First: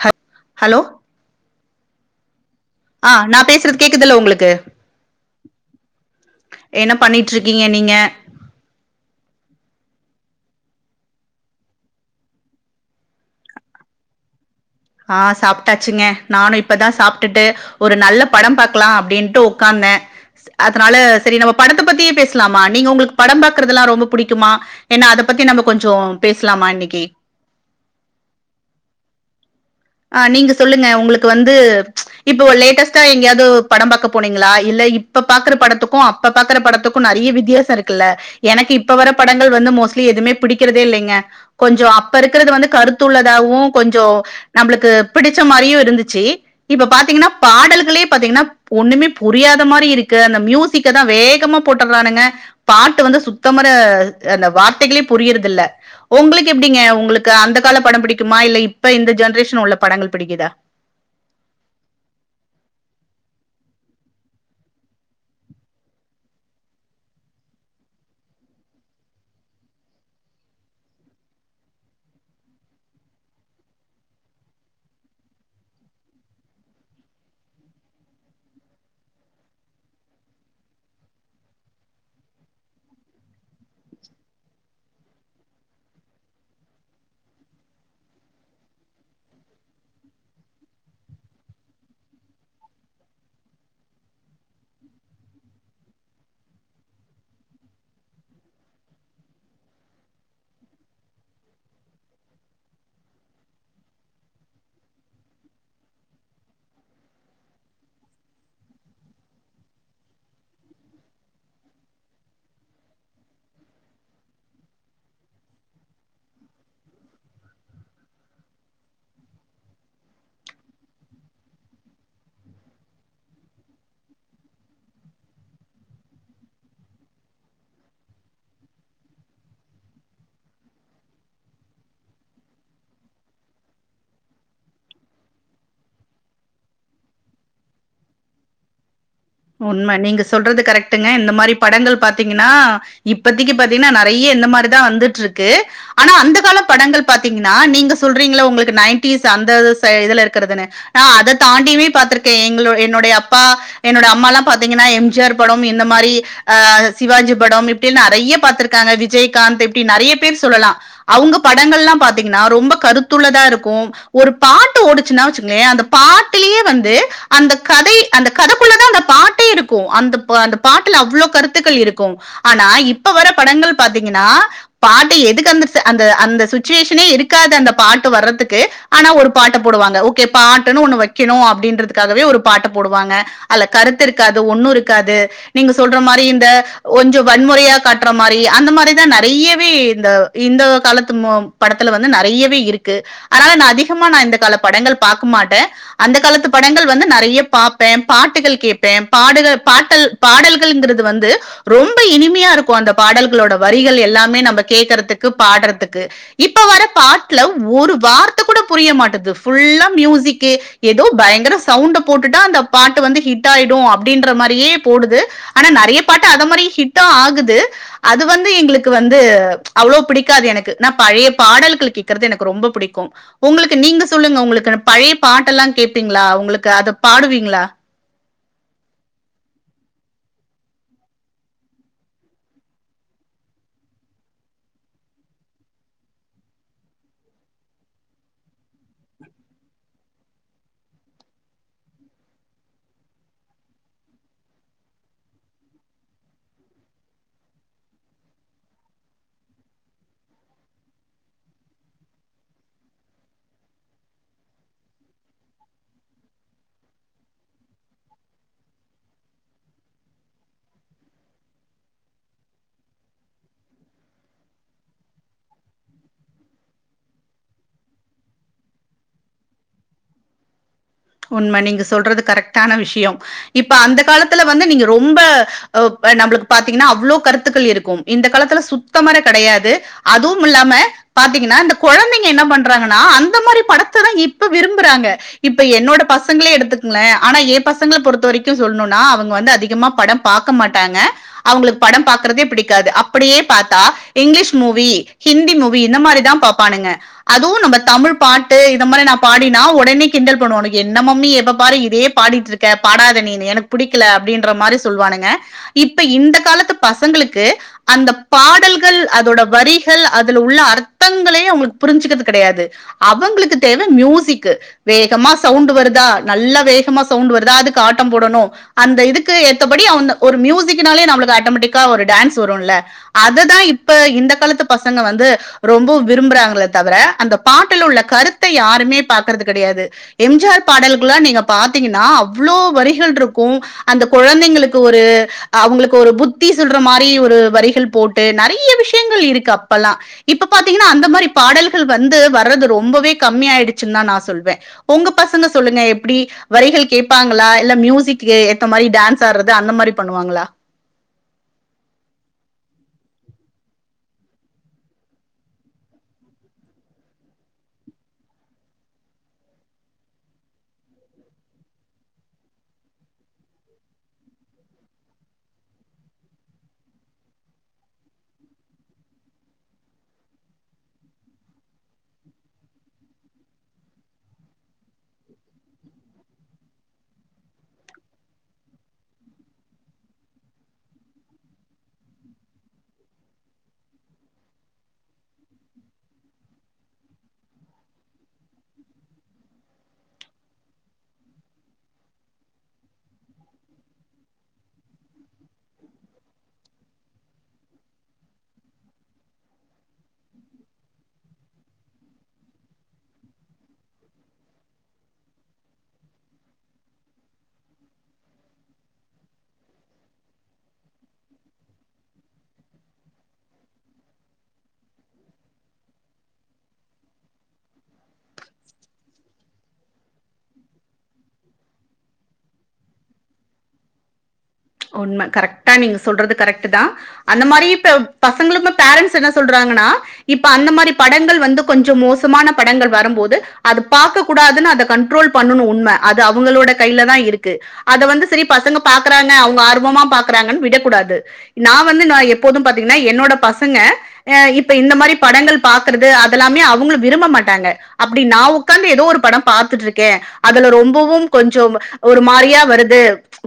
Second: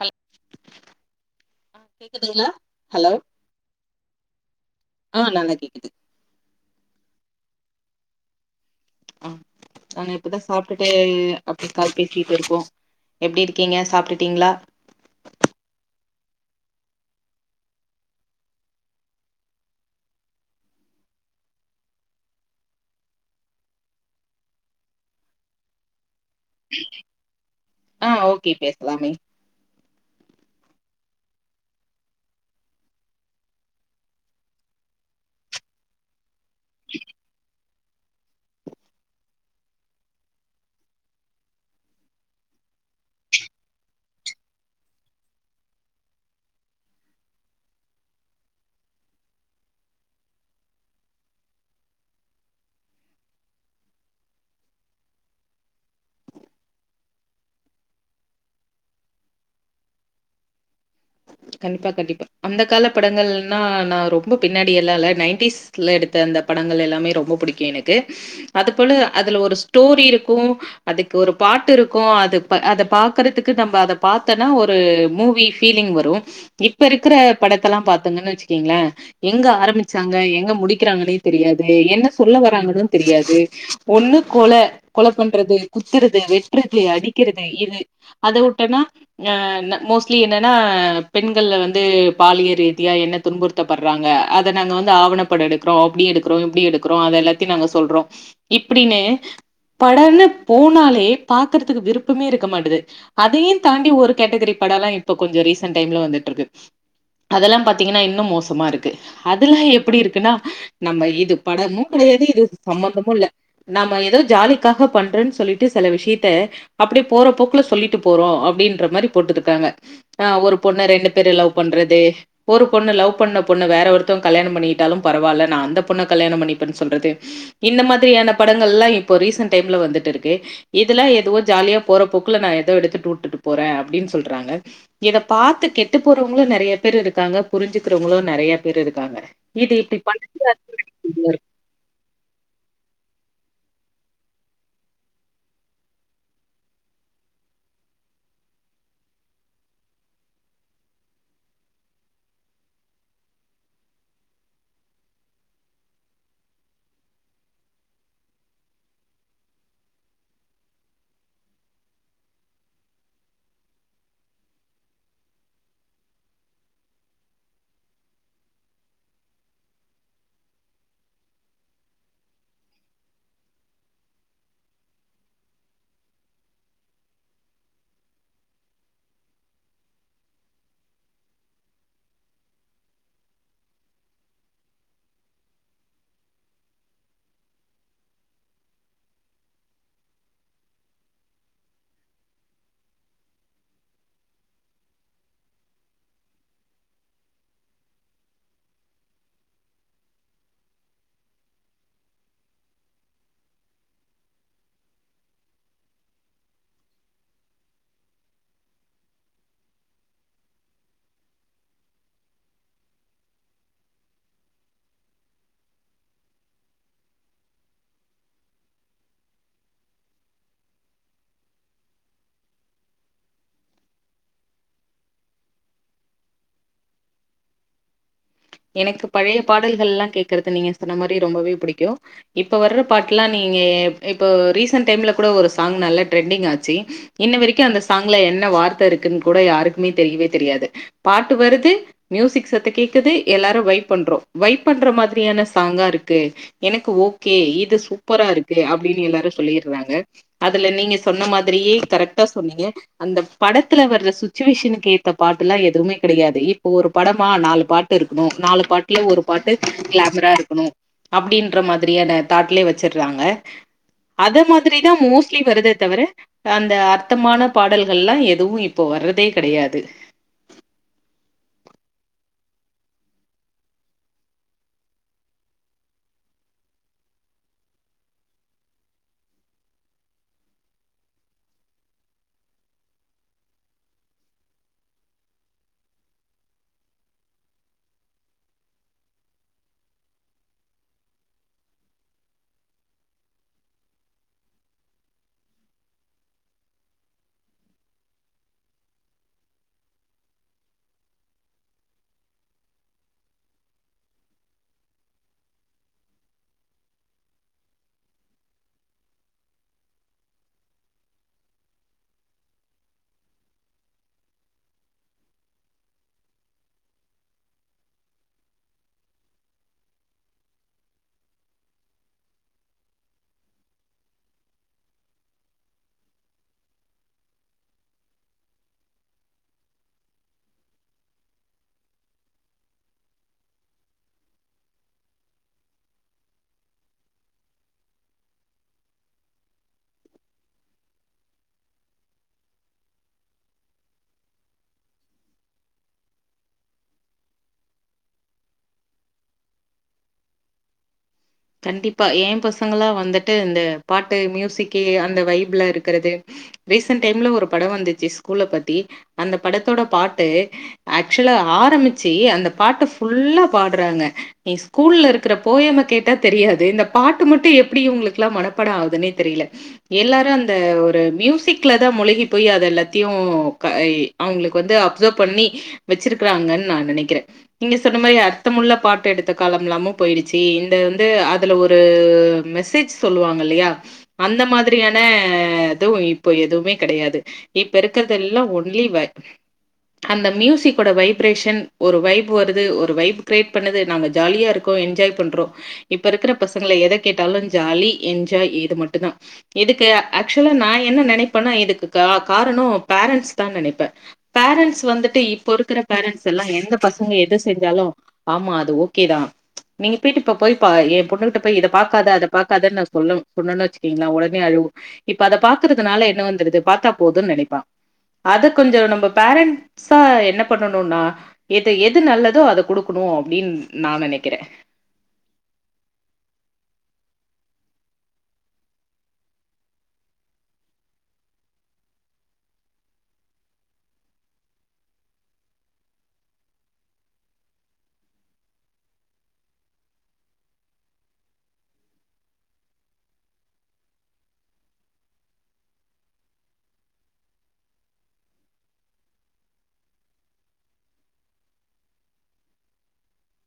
ஹல் ஹ ஹலோ ஆ கேக்குதுங்ளா ஆ நா பேசுறது கேக்குதுல்ல உங்களுக்கு ஆ நல்லா கேக்குது என்ன பண்ணிட்ருக்கிங்க நீங்க ஆ நாங்க இப்பதா சாப்டுட்டு அப்டியே கால் பேசிட்டு இருக்கோ எப்டி இருக்கிங்க சாப்டுட்டிங்ளா ஆ சாப்ட்டாச்சுங்க நானு இப்பதா சாப்டுட்டு ஒரு நல்ல படம் பாக்கலா அப்டின்ட்டு உக்காந்தே அதனால சரி நம்ம படத்த பத்தியே பேசலாமா நீங்க உங்களுக்கு படம் பாக்குறதெல்லா ரொம்ப புடிக்குமா ஏனா அத பத்தி நம்ம கொஞ்சோ பேசலாமா இன்னிக்கி ஆ ஓகே பேசலாமே அ நீங்க சொல்லுங்க உங்களுக்கு வந்து இப்ப லேட்டஸ்ட்டா எங்கயாது படம் பாக்க போனிங்களா இல்ல இப்ப பாக்கற படத்துக்கு அப் ப பாக்கற படத்துக்கு நெறைய வித்தியாச இருக்கு ல்ல எனக்கு இப்ப வர படங்கள் வந்து மோஸ்ட்லி எதுமே பிடிக்கிறதே இல்லைங்க கொஞ்சோ அப்ப இருக்கிறது வந்து கருத்துள்ளதாவு கொஞ்சோ நம்புளுக்கு பிடிச்ச மாரியு இருந்துச்சு இப்ப பாத்திங்கனா பாடல்களே பாத்திங்கனா ஒண்ணுமே புரியாத மாரி இருக்கு அந்த மியூசிக்கதா வேகமா போட்டர்றானுங்க பாட்டு வந்து சுத்தமர அந்த வார்த்தைகளே புரியறது இல்ல உங்களுக்கு எப்டிங்க உங்களுக்கு அந்த கால படம் பிடிக்குமா இல்ல இப்ப இந்த ஜென்ரேஷன் உள்ள படங்கள் பிடிக்குதா கண்டிப்பா கண்டிப்பா அந்த கால படங்கள்னா நா ரொம்ப பின்னாடி எல்லா இல்ல நைன்டிஸ்ல எடுத்த அந்த படங்கள் எல்லாமே ரொம்ப புடிக்கு எனக்கு அது போல அதுல ஒரு ஸ்டோரி இருக்கு அதுக்கு ஒரு பாட்டு இருக்கு அது அத பாக்கறதுக்கு நம்ம அத பாத்தனா ஒரு மூவி ஃபீலிங் வரு இப்ப இருக்குற படத்தல்லா பாத்துங்கன்னு வச்சுக்கீங்ள எங்க ஆரம்பிச்சாங்க எங்க முடிக்கிறாங்கன்னே தெரியாது என்ன சொல்ல வராங்கன்னு தெரியாது ஒண்ணு கொல கொல பண்றது குத்துறது வெட்றது அடிக்கிறது இது அத உட்டன்னா அ ந மோஸ்ட்லி என்னன்னா பெண்கள்ல வந்து பாலிய ரீதியா என்ன துன்புறுத்தப்பர்றாங்க அத நாங்க வந்து ஆவண படொ எடுக்றோ அபடி எடுக்றோ இப்டி எடுக்குறோ அத எல்லாத்தியு நாங்க சொல்றோ இப்டினு படன்னு போனாலே பாக்கறத்துக்கு விருப்பமே இருக்க மாட்டுது அதையு தாண்டி ஒரு கேட்டகிரி படொல்லா இப்பொ கொஞ்சொ ரீசன் டைம்ல வந்துட்ருக்கு அதெல்லா பாத்தீங்கன்னா இன்னு மோசமா இருக்கு அதுல்லா எப்டி இருக்குன்னா நம்ம இது படமு கடையாது இது சம்மந்தமு இல்ல நம்ம ஏதோ ஜாலிக்காக பண்றன் சொல்லிட்டு செல விஷயத்த அப்டே போற போக்குல சொல்லிட்டு போறோ அப்டின்ற மாரி போட்டு இருக்காங்க அ ஒரு பொண்ணு ரெண்டு பேரு லவ் பண்றது ஒரு பொண்ணு லவ் பண்ண பொண்ணு வேற ஒருத்தவங் கல்யாணம் பண்ணியிட்டாலும் பரவால்ல நா அந்த பொண்ண கல்யாணம் பண்ணிப்பேன் சொல்றது இந்த மாதிரியான படங்கள்லா இப்போ ரீசன்ட் டைம்ல வந்துட்ருக்கு இதெல்லா எதுவோ ஜாலியா போறப் போக்குல நா ஏதோ எடுத்துட் உட்டுட்டு போற அப்டின் சொல்றாங்க இத பாத்து கெட்டு போறவங்களு நறைய பேர் இருக்காங்க புரிஞ்சுக்குறவங்களு நறையா பேர் இருக்காங்க இது உண்ம நீங்க சொல்றது இப்டி கரெக்ட்டுங்க இந்த மாரி படங்கள் பாத்தீங்கன்னா இப்பத்திக்கு பாத்தீங்கன்னா நறைய இந்த மாரிதா வந்துட்ருக்கு ஆனா அந்த கால படங்கள் பாத்தீங்கன்னா நீங்க சொல்றீங்கல உங்களுக்கு நயன்டீஸ் அந்த ச இதுல இருக்குறதுனு நா அத தாண்டியுமே பாத்ருக்கே எங்களோ என்னுடைய அப்பா என்னோட அம் மால்லா பாத்தீங்கன்னா எம் ஜி ஆர் படம் இந்த மாரி ஆ சிவாஜி படம் இப்டி நறைய பாத்ருக்காங்க விஜய்காந்த் இப்டி நறைய பேர் சொல்லலா அவுங்க படங்கள்லாம் பாத்தீங்கன்னா ரொம்ப கருத்துள்ளதா இருக்கும ஒரு பாட்டு ஓடுச்சுன்னா வச்சுகங்கயே அந்த பாட்டுலயே வந்து அந்த கதை அந்த கதக்குள்ளதா அந்தப் பாட்டே இருக்கு அந்தப் அந்த பாட்டுல அவ்ளோ கருத்துக்கள் இருக்கு ஆனா இப்ப வர படங்கள் பாத்தீங்கன்னா பாட்ட எதுக்கு அந்த ச அந்த அந்த சுச்சுவேஷனே இருக்காது அந்த பாட்டு வர்றத்துக்கு ஆனா ஒரு பாட்ட போடுவாங்க ஓகே பாட்டுன்னு ஒண்ணு வெக்கணு அப்டின்றதுக்காகவே ஒரு பாட்ட போடுவாங்க அல கருத்து இருக்காது ஒண்ணு இருக்காது நீங்க சொல்ற மாரி இந்த கொஞ்சொ வன்முறையா காட்ற மாரி அந்த மாரிதா நறையவே இந்த இந்த காலத்து மூ படத்துல வந்து நறையவே இருக்கு அனால நா அதிகமா நா இந்த கால படங்கள் பாக்க மாட்ட அந்த காலத்து படங்கள் வந்து நறைய பாப்பே பாட்டுகள் கேப்பே பாடுக பாட்டல் பாடல்கள்ங்குறது வந்து ரொம்ப இனிமையா இருக்கு அந்த பாடல்களோட வரிகள் எல்லாமே நம்ப கேக்குறதுக்கு பாட்றதுக்கு இப்ப வர்ற பாட்ல ஒரு வார்த்தக் கூட புரிய மாட்டுது ஃபுல்லா மியூசிக்கு ஏதோ பயங்கர சவுண்ட போட்டுட்டா அந்த பாட்டு வந்து ஹி ட்டாய்டு அப்டின்ற மாரியே போடுது ஆனா நறைய பாட்டு அத மாரி ஹிட்டா ஆகுது அது வந்து எங்களுக்கு வந்து அவ்ளோவ் புடிக்காது எனக்கு நா பழைய பாடல்கள் கேக்கற்து எனக்கு ரொம்ப புடிக்கு உங்களுக்கு நீங்க சொல்லுங்க உங்களுக்கு பழைய பாட்டெல்லா கேப்பீங்களா உங்களுக்கு அத பாடுவீங்ளா எனக்கு பழைய பாடல்கள்லா கேக்கற்து நீங்க சொன்ன மாரி ரொம்பவே புடிக்கு இப்ப வர்ற பாட்டுல்லா நீங்க இப் இப்போ ரீசன்ட் டைம்ல கூட ஒரு சாங் நல்லா ட்ரெண்டிங் ஆச்சு இன்ன வரைக்கு அந்த சாங்ல என்ன வார்த்த இருக்குன் கூட யாருக்குமே தெரியவே தெரியாது பாட்டு வருது மியூசிக் சத்த கேக்குது எல்லாரு வைப் பண்றோ வைப் பண்ற மாதிரியான சாங்கா இருக்கு எனக்கு ஓகே இது சூப்பரா இருக்கு அப்டினு எல்லாரு சொல்லிர்றாங்க அதுல நீங்க சொன்ன மாதிரியே கரெக்ட்டா சொன்னீங்க அந்த படத்துல வர்ற சுச்சுவேஷனுக்கு ஏத்த பாட்டுல்லா எதுவுமே கெடையாது இப்போ ஒரு படமா நாலு பாட் டு இருக்கு நாலு பாட்டுல ஒரு பாட்டு கிளாமரா இருக்கணு அப்டின்ற மாதிரியான தாட்லயே வச்சிர்றாங்க அத மாதிரிதா மோஸ்ட்லி வருதே தவிர அந்த அர்த்தமான பாடல்கள்லா எதுவு இப்போ வர்றதே கடையாது உண்ம நீங்க சொல்றது கரெக்ட்டான விஷியொ இப்ப அந்த காலத்துல வந்து நீங்க ரொம்ப அ நம்மளுக்கு பாத்தீங்கன்னா அவ்ளோ கருத்துக்கள் இருக்கு இந்த காலத்துல சுத்தமார கடையாது அதுவுமில்லாம பாத்தீங்கன்னா இந்த கொழந்தைங்க என்ன பண்றாங்கன்னா அந்த மாரி படத்ததா இப்ப விரும்புறாங்க இப்ப எ ன்னோட பசங்களே எடுத்துக்கங்கல ஆனா ஏ பசங்கள பொறுத்த வரைக்கு சொல்னுன்னா அவங்க வந்து அதிகமா படம் பாக்க மாட்டாங்க அவங்களுக் படம் பாக்குறதே புடிக்காது அப்டியே பாத்தா இங்லீஷ் மூவி ஹிந்தி மூவி இந்த மாரிதா பாப்பானுங்க அதுவு நம்ம தமிழ் பாட்டு இத மாரி நா பாடினா ஒடனே கிண்டல் பண்ணுவானு என்ன மம்மி எப்ப பாரு இதே பாடிட்ருக்க பாடாத நீனு எனக்கு புடிக்கல அப்டின்ற மாரி சொல்வானுங்க இப்ப இந்த காலத்து பசங்களுக்கு அந்த பாடல்கள் அதோட வரிகள் அதுல உள்ள அர்த்தங்களே அவங்களுக்கு புரிஞ்சுக்குறது கடையாது அவங்களுக்கு தேவ மியூசிக்கு வேகமா சவுண்டு வருதா நல்ல வேகமா சவுண்டு வருதா அதுக்கு ஆட்டம் போடணு அந்த இதுக்கு ஏத்தப்படி அவ்ந்த ஒரு மியூசிக்னாலே நம்மளுக்கு ஆட்டோமேட்டிக்கா ஒரு டான்ஸ் வருல்ல அததா இப்ப இந்த காலத்து பசங்க வந்து ரொம்ப விரும்புறாங்களே தவிர அந்த பாட்டுல உள்ள கருத்த யாருமே பாக்குறது கடையாது எம் ஜி ஆர் பாடல்கள்லா நீங்க பாத்தீங்கன்னா அவ்ளோ வரிகள் இருக்கு அந்த கொழந்தைங்களுக்கு ஒரு அவங்களுக்கு ஒரு புத்தி சொல்ற மாரி ஒரு வரிகள் போட்டு நறைய விஷயங்கள் இருக்கு அப்பல்லா இப்ப பாத்தீங்கன்னா அந்த மாரி பாடல்கள் வந்து வர்றது ரொம்பவே கம்மி ஆயிடுச்சுன்தா நா சொல்வே ஒங்க பசங்க சொல்லுங்க எப்டி வரிகள் கேடப்பாங்களா இல்ல மியூசிக்கு ஏத்த மாரி டான்ஸ் ஆட்றது அந்த மாரி பண்ணுவாங்களா கண்டிப்பா ஏ பசங்களா வந்துட்டு இந்த பாட்டு மியூசிக்கி அந்த வைப்ல இருக்குறது ரீசன்ட் டைம்ல ஒரு படொ வந்துச்சு ஸ்கூல பத்தி அந்த படத்தோட பாட்டு ஆக்சுலா ஆரம்பிச்சி அந்த பாட்ட ஃபுல்லா பாட்றாங்க நீ ஸ்கூல்ல இருக்குற போயம கேட் ட்டா தெரியாது இந்த பாட்டு மட்டு எப்டி இவங்களுக்குலா மனப்படம் ஆகுதுன்னே தெரியல எல்லாரு அந்த ஒரு மியூசிக்லதா முழுகி போய் அத எல்லாத்தையு க அவங்களுக்கு வந்து அப்சர்வ் பண்ணி வச்சிருக்றாங்கன்னு நா நெனைக்கிறே நீங்க சொன்ன மாரி அர்த்தமுள்ள பாட்டு எடுத்த காலம்லாமு போயிடுச்சு இந் த வந்து அதுல ஒரு மெசேஜ் சொல்லுவாங்க இல்லையா அந்த மாதிரியானவும் இப்ப எதுவுமே கிடையாது இப்ப இருக்குறது எல்லாம் ஒன்லி வ அந்த மியூசிக் ஓட வைப்ரேஷன் ஒரு வைப் வருது வைப் கிரேட் பண்ணுது நா ஜாலியா இருக்கோ என்ஜாய் பண்றோ இப்ப இருக்குற பசங்கள எதை கேட்டாலும் ஜாலி என்ஜாய் இது மட்டும் தான் இதுக்கு ஆக்சுவலா நான் என்ன நினைப்பேனா இதுக்கு காரணம் பேரண்ட்ஸ் தான் நினைப்பேன் பேரண்ட்ஸ் வந்துட்டு இப்ப இருக்க பேரன்ஸ் எல்லாம் எந்த பசங்க எதை செஞ்சாலும் ஆமா அது ஓகேதான் நீங்க போயிட்டு இப்ப போய் என் பொண்ணுகிட்ட போய் இதை பாக்காத அதை பாக்காதன்னுான் சொல்லும் சொன்னணும்னு வச்சுக்கீங்களா உடனே அழுவும் இப்ப அதை பாக்குறதுனால என்ன வந்துது பார்த்தா போதும்ன்னு நினைப்பான் அதை கொஞ்சம் நம்ம பேரண்ட்ஸா என்ன பண்ணணும்னா இத எது நல்லதோ அதை குடுக்கணும் அப்படின்னு நான் நினைக்கிறேன் உண்மை கரெக்டா நீங்க சொல்றது கரெக்ட் தான் அந்த மாரி பசங்களுக்கு பேரன்ஸ் என்ன சொல்றாங்கன்னா இப்ப அந்த மாதிரி படங்கள் வந்து கொஞ்சம் மோசமான படங்கள் வரும்போது அது பாக்க கூடாதுன்னு அத கண்ட்ரோல் பண்ணணும் உண்மை அது அவங்களோட கையிலதா இருக்கு அத வந்து சரி பசங்க பாக்கறாங்க அவங்க ஆர்வமா பக்குறாங்கனு விடக்கூடாது ந வந்து எப்போதும் பாத்திங்கன்னா என்னோட பசங்க இப்ப இந்த மாரி படங்கள் பாக்கறது அதெல்லாமே அவங்க விரும்ப மாட்டாங்க அப்படி நான் உட்காந்து எதோ ஒரு படம் பாத்துட்டு இருக்கேன் அதுல ரொம்பவும் கொஞ்சம் ஒரு மாரியா வருது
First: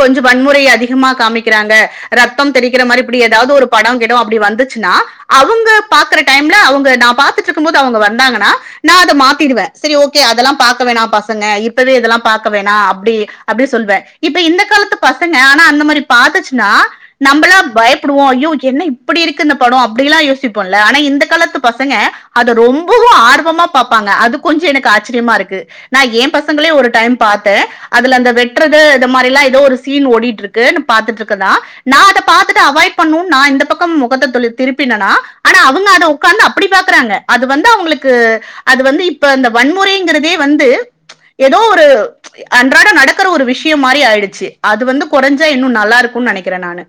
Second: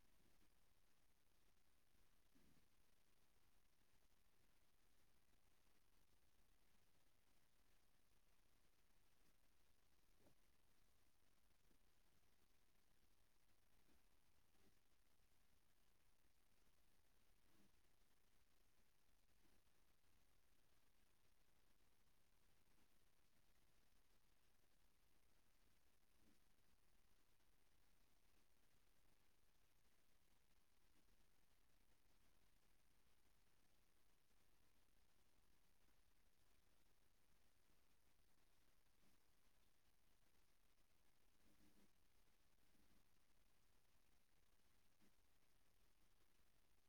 கொஞ்சம் வன்முறை அதிகமா காமிக்கிறாங்க ரத்தம் தெறிக்கிற மாரி இப்படி ஏதாவது ஒரு படம் கிடம்னு அப்படி வந்துச்சினா அவுங்க பாக்குற டைம்ல அவுங்க நான் பாத்துட்டு இருக்கும் போது வந்தாங்கனா நான் அத மாத்திட்டுவேன் சரி ஓகே அதலாம் பாக்க வேண்டாம் பசங்க இப்பவே இதலாம் பாக்க வேண்டாம் அப்டி அப்டின்னு சொல்லுவேன் இப்ப இந்த காலத்து பச பசங்க ஆனா அந்த மாரி பாத்துச்சிங்கன்னா நம்மளா பயப்படுவோம் ஐயோ என்ன இப்படி இருக்கு இந்த படம் அப்படிலாம் யோசிப்போம்ல ஆனா இந்த காலத்து பசங்க அத ரொம்பவும் ஆர்வமா பாப்பாங்க அது கொஞ்சம் எனக்கு ஆச்சரியமா இருக்கு நான் ஏ பசங்கள ஒரு டைம் பார்த்தேன் அதுல அந்த வெட்டுறது இந்த மாதிரல்லாம் ஏதோ ஒரு சீன் ஓடிட்டு இருக்கு பாத்துட்டு இருக்கதான் நான் அதை பாத்துட்டு அவாய்ட் பண்ணும்னு நான் இந்த பக்கம் முகத்தை தொ திருப்பினனா ஆனா அவங்க அதை உ்கார்ந்து அப்படி பாக்குறாங்க அது வந்து அவங்களுக்கு அது வந்து இப்ப அந்த வன்முறைங்கிறதே வந்து ஏதோ ஒரு அன்றாட நடக்கிற ஒரு விஷயம் மாரி ஆயிடுச்சு அது வந்து குறைஞ்சா இன்னும் நல்லா இருக்கும்னு நினைக்கிறேன் நானு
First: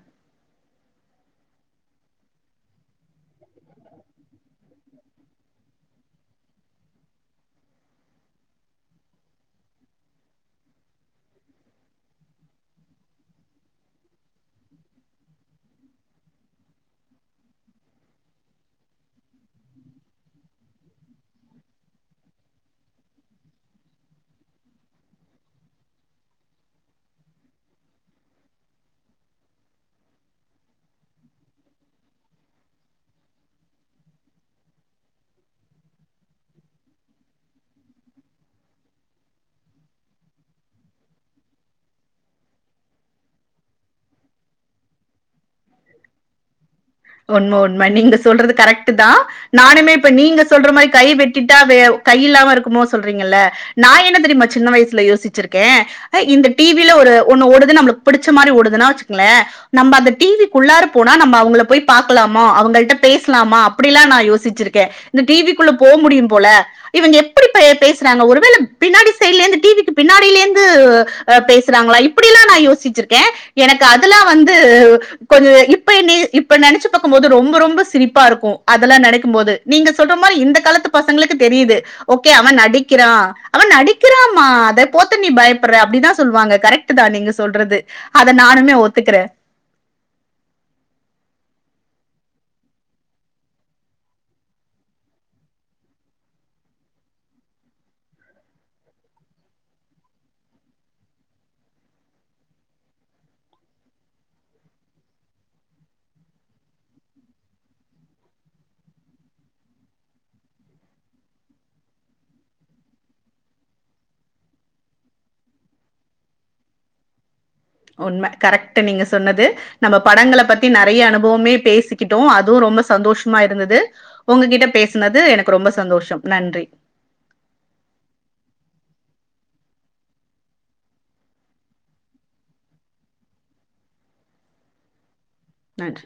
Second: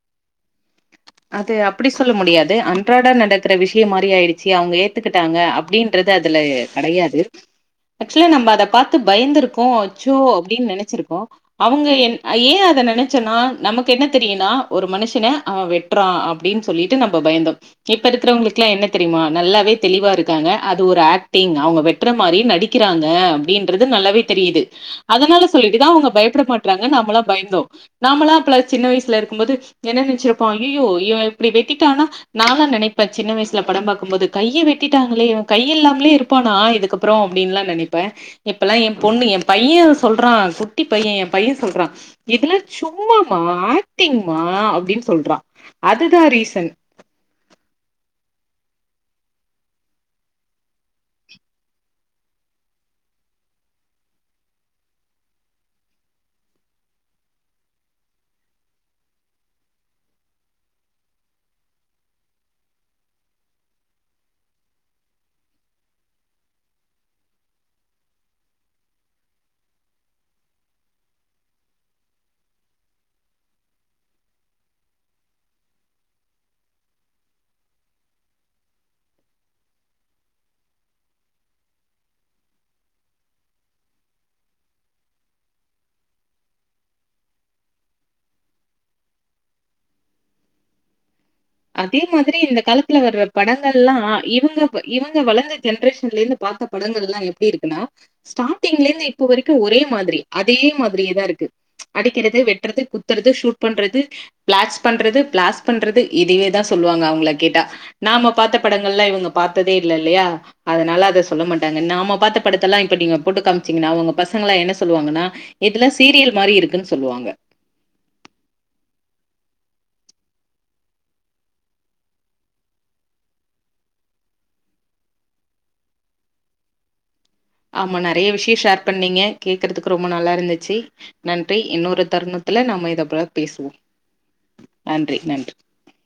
அது அப்படி சொல்ல முடியாது அன்றாடா நடக்கிற விஷயம் மாரி ஆயிடுச்சு அவங்க ஏத்துக்கிட்டாங்க அப்படின்றது அதுல கிடையாது ஆக்சுவலா நம்ம அத பார்த்து பயந்திருக்கோம் சோ அப்படின்னு நினைச்சிருக்கோம் அவங்க என் ஏன் அதை நினைச்சோன்னா நமக்கு என்ன தெரியும்னா ஒரு மனுஷன வெட் வெட்றான் அப்படின்னு சொல்லிட்டு நம்ம பயந்தோம் இப்ப இருக்கிறவங்களுக்குெல்லாம் என்ன தெரியுமா நல்லாவே தெளிவா இருக்காங்க அது ஒரு ஆக்டிங் அவங்க வெட்டுற மாதிரி நடிக்கிறாங்க அப்படின்றது நல்லாவே தெரியுது அதனால சொல்லிட்டுதான் அவங்க பயப்பட மாட்டறாங்க நாம்ளாம் பயந்தோம் நாமளாம் அ சின்ன வயசுல இருக்கும் போது என்ன நினைச்சிருப்பாங் ஐயோ இவன் இப்படி வெட்டிட்டானா நான்லான் நினைப்பேன் சின்ன வயசுல படம் பார்க்கும் போது கைய வெட்டிட்டாங்களே இவன் கை இல்லாமலே இருப்பானா இதுக்கப்புறம் அப்படின்னுலல்லாம் நினைப்பேன் இப்பெல்லாம் என் பொண்ணு என் பையன் சொல்றான் குட்டி பையன் என் பையன் சொல்றான் இதெல்லாம் சும்மாமா ஆக்டிங்மா அப்படின்னு சொல்றான் அதுதான் ரீசன் உண்மை உண்மை நீங்க சொல்றது கரெக்ட் தான் நானுமே இப்ப நீங்க சொல்ற மாதிரி கை வெட்டிட்டா வேற கை இல்லாம இருக்குமோ சொல்றீங்கல்ல நான் என்ன தெரியுமா சின்ன வயசுல யோசிச்சிருக்கேன் இந்த டிவில ஒரு ஒன்னு ஓடுது நம்மளுக்கு பிடிச்ச மாதிரி ஓடுதுன்னா வச்சுக்கங்களேன் நம்ம அந்த டிவிக்குள்ளாரு போனா நம்ம அவங்கள போய் பாக்கலாமோ அவங்கள்ட பேசலாமா அப்படில்லாம் நான் யோசிச்சிருக்கேன் இந்த டிவிக்குள்ள போக முடியும் போல இவங்க எப்படி பேசுறாங்க ஒருவேல பின்னாடி சைடுல டீவிக்கு பின்னாடியிலந்து பேசுறாங்களா இப்படிலாம் நான் யோசிச்சிருக்கேன் எனக்கு அதுலாம் வந்து கொஞ இப்ப இப்ப நினைச்சு பக்கும்போது ரொம்ப ரொம்ப சிரிப்பா இருக்கும் அதெல்லாம் நினைக்கும்போது நீங்க சொல்ற மாதிரி இந்த காலத்து பசங்களுக்கு தெரியுது ஓகே அவன் நடிக்கிறான் அவன் நடிக்கிறாமா அத போத்த நீ பயப்படுற அப்படிதான் சொல்லுவாங்க கரெக்ட் தான் நீங்க சொல்றது அத நானுமே ஒத்துக்கறேன் அதே மாதிரி இந்த காலத்துல வர்ற படங்கள் எல்லாம் இவங்க இவங்க வளர்ந்த ஜென்ரேஷன்ல இருந்து பார்த்த படங்கள் எல்லாம் எப்படி இருக்குன்னா ஸ்டார்டிங்ல இருந்து இப்ப வரைக்கும் ஒரே மாதிரி அதே மாதிரியேதான் இருக்கு அடிக்கிறது வெட்டுறது குத்துறது ஷூட் பண்றது பிளாஸ் பண்றது பிளாஸ் பண்றது இதுவேதான் சொல்லுவாங்க அவங்க கேட்டா நாம பார்த்த படங்கல்லாம் இவங்க பார்த்ததே இல்ல இல்லையா அதனால அதை சொல்ல மாட்டாங்க நாம பாார்த்த படத்த எல்லாம் இப்ப நீங்க போட்டு காமிச்சீங்கன்னா அவங்க பசங்களாம் என்ன சொல்லுவாங்கன்னா இதுல்லாம் சீரியல் மாதிரி இருக்குன்னு சொல்லுவாங்க உண்மை கரெக்ட் நீங்க சொன்னது நம்ம படங்க பத்தி நிறைய அனுபவமே பேசிக்கிட்டோம் அதுவும் ரொம்ப சந்தோஷமா இருந்தது உங்ககிட்ட பேசினது எனக்கு ரொம்ப சந்தோஷம் நன்றி ஆமா நிறைய விஷயம் ஷேர் பண்ணீங்க கேக்குறதுக்கு ரொம்ப நல்லா இருந்துச்சு நன்றி இன்னொரு தருணத்துல நாம இதை போல பேசுவோம் நன்றி நன்றி நன்றி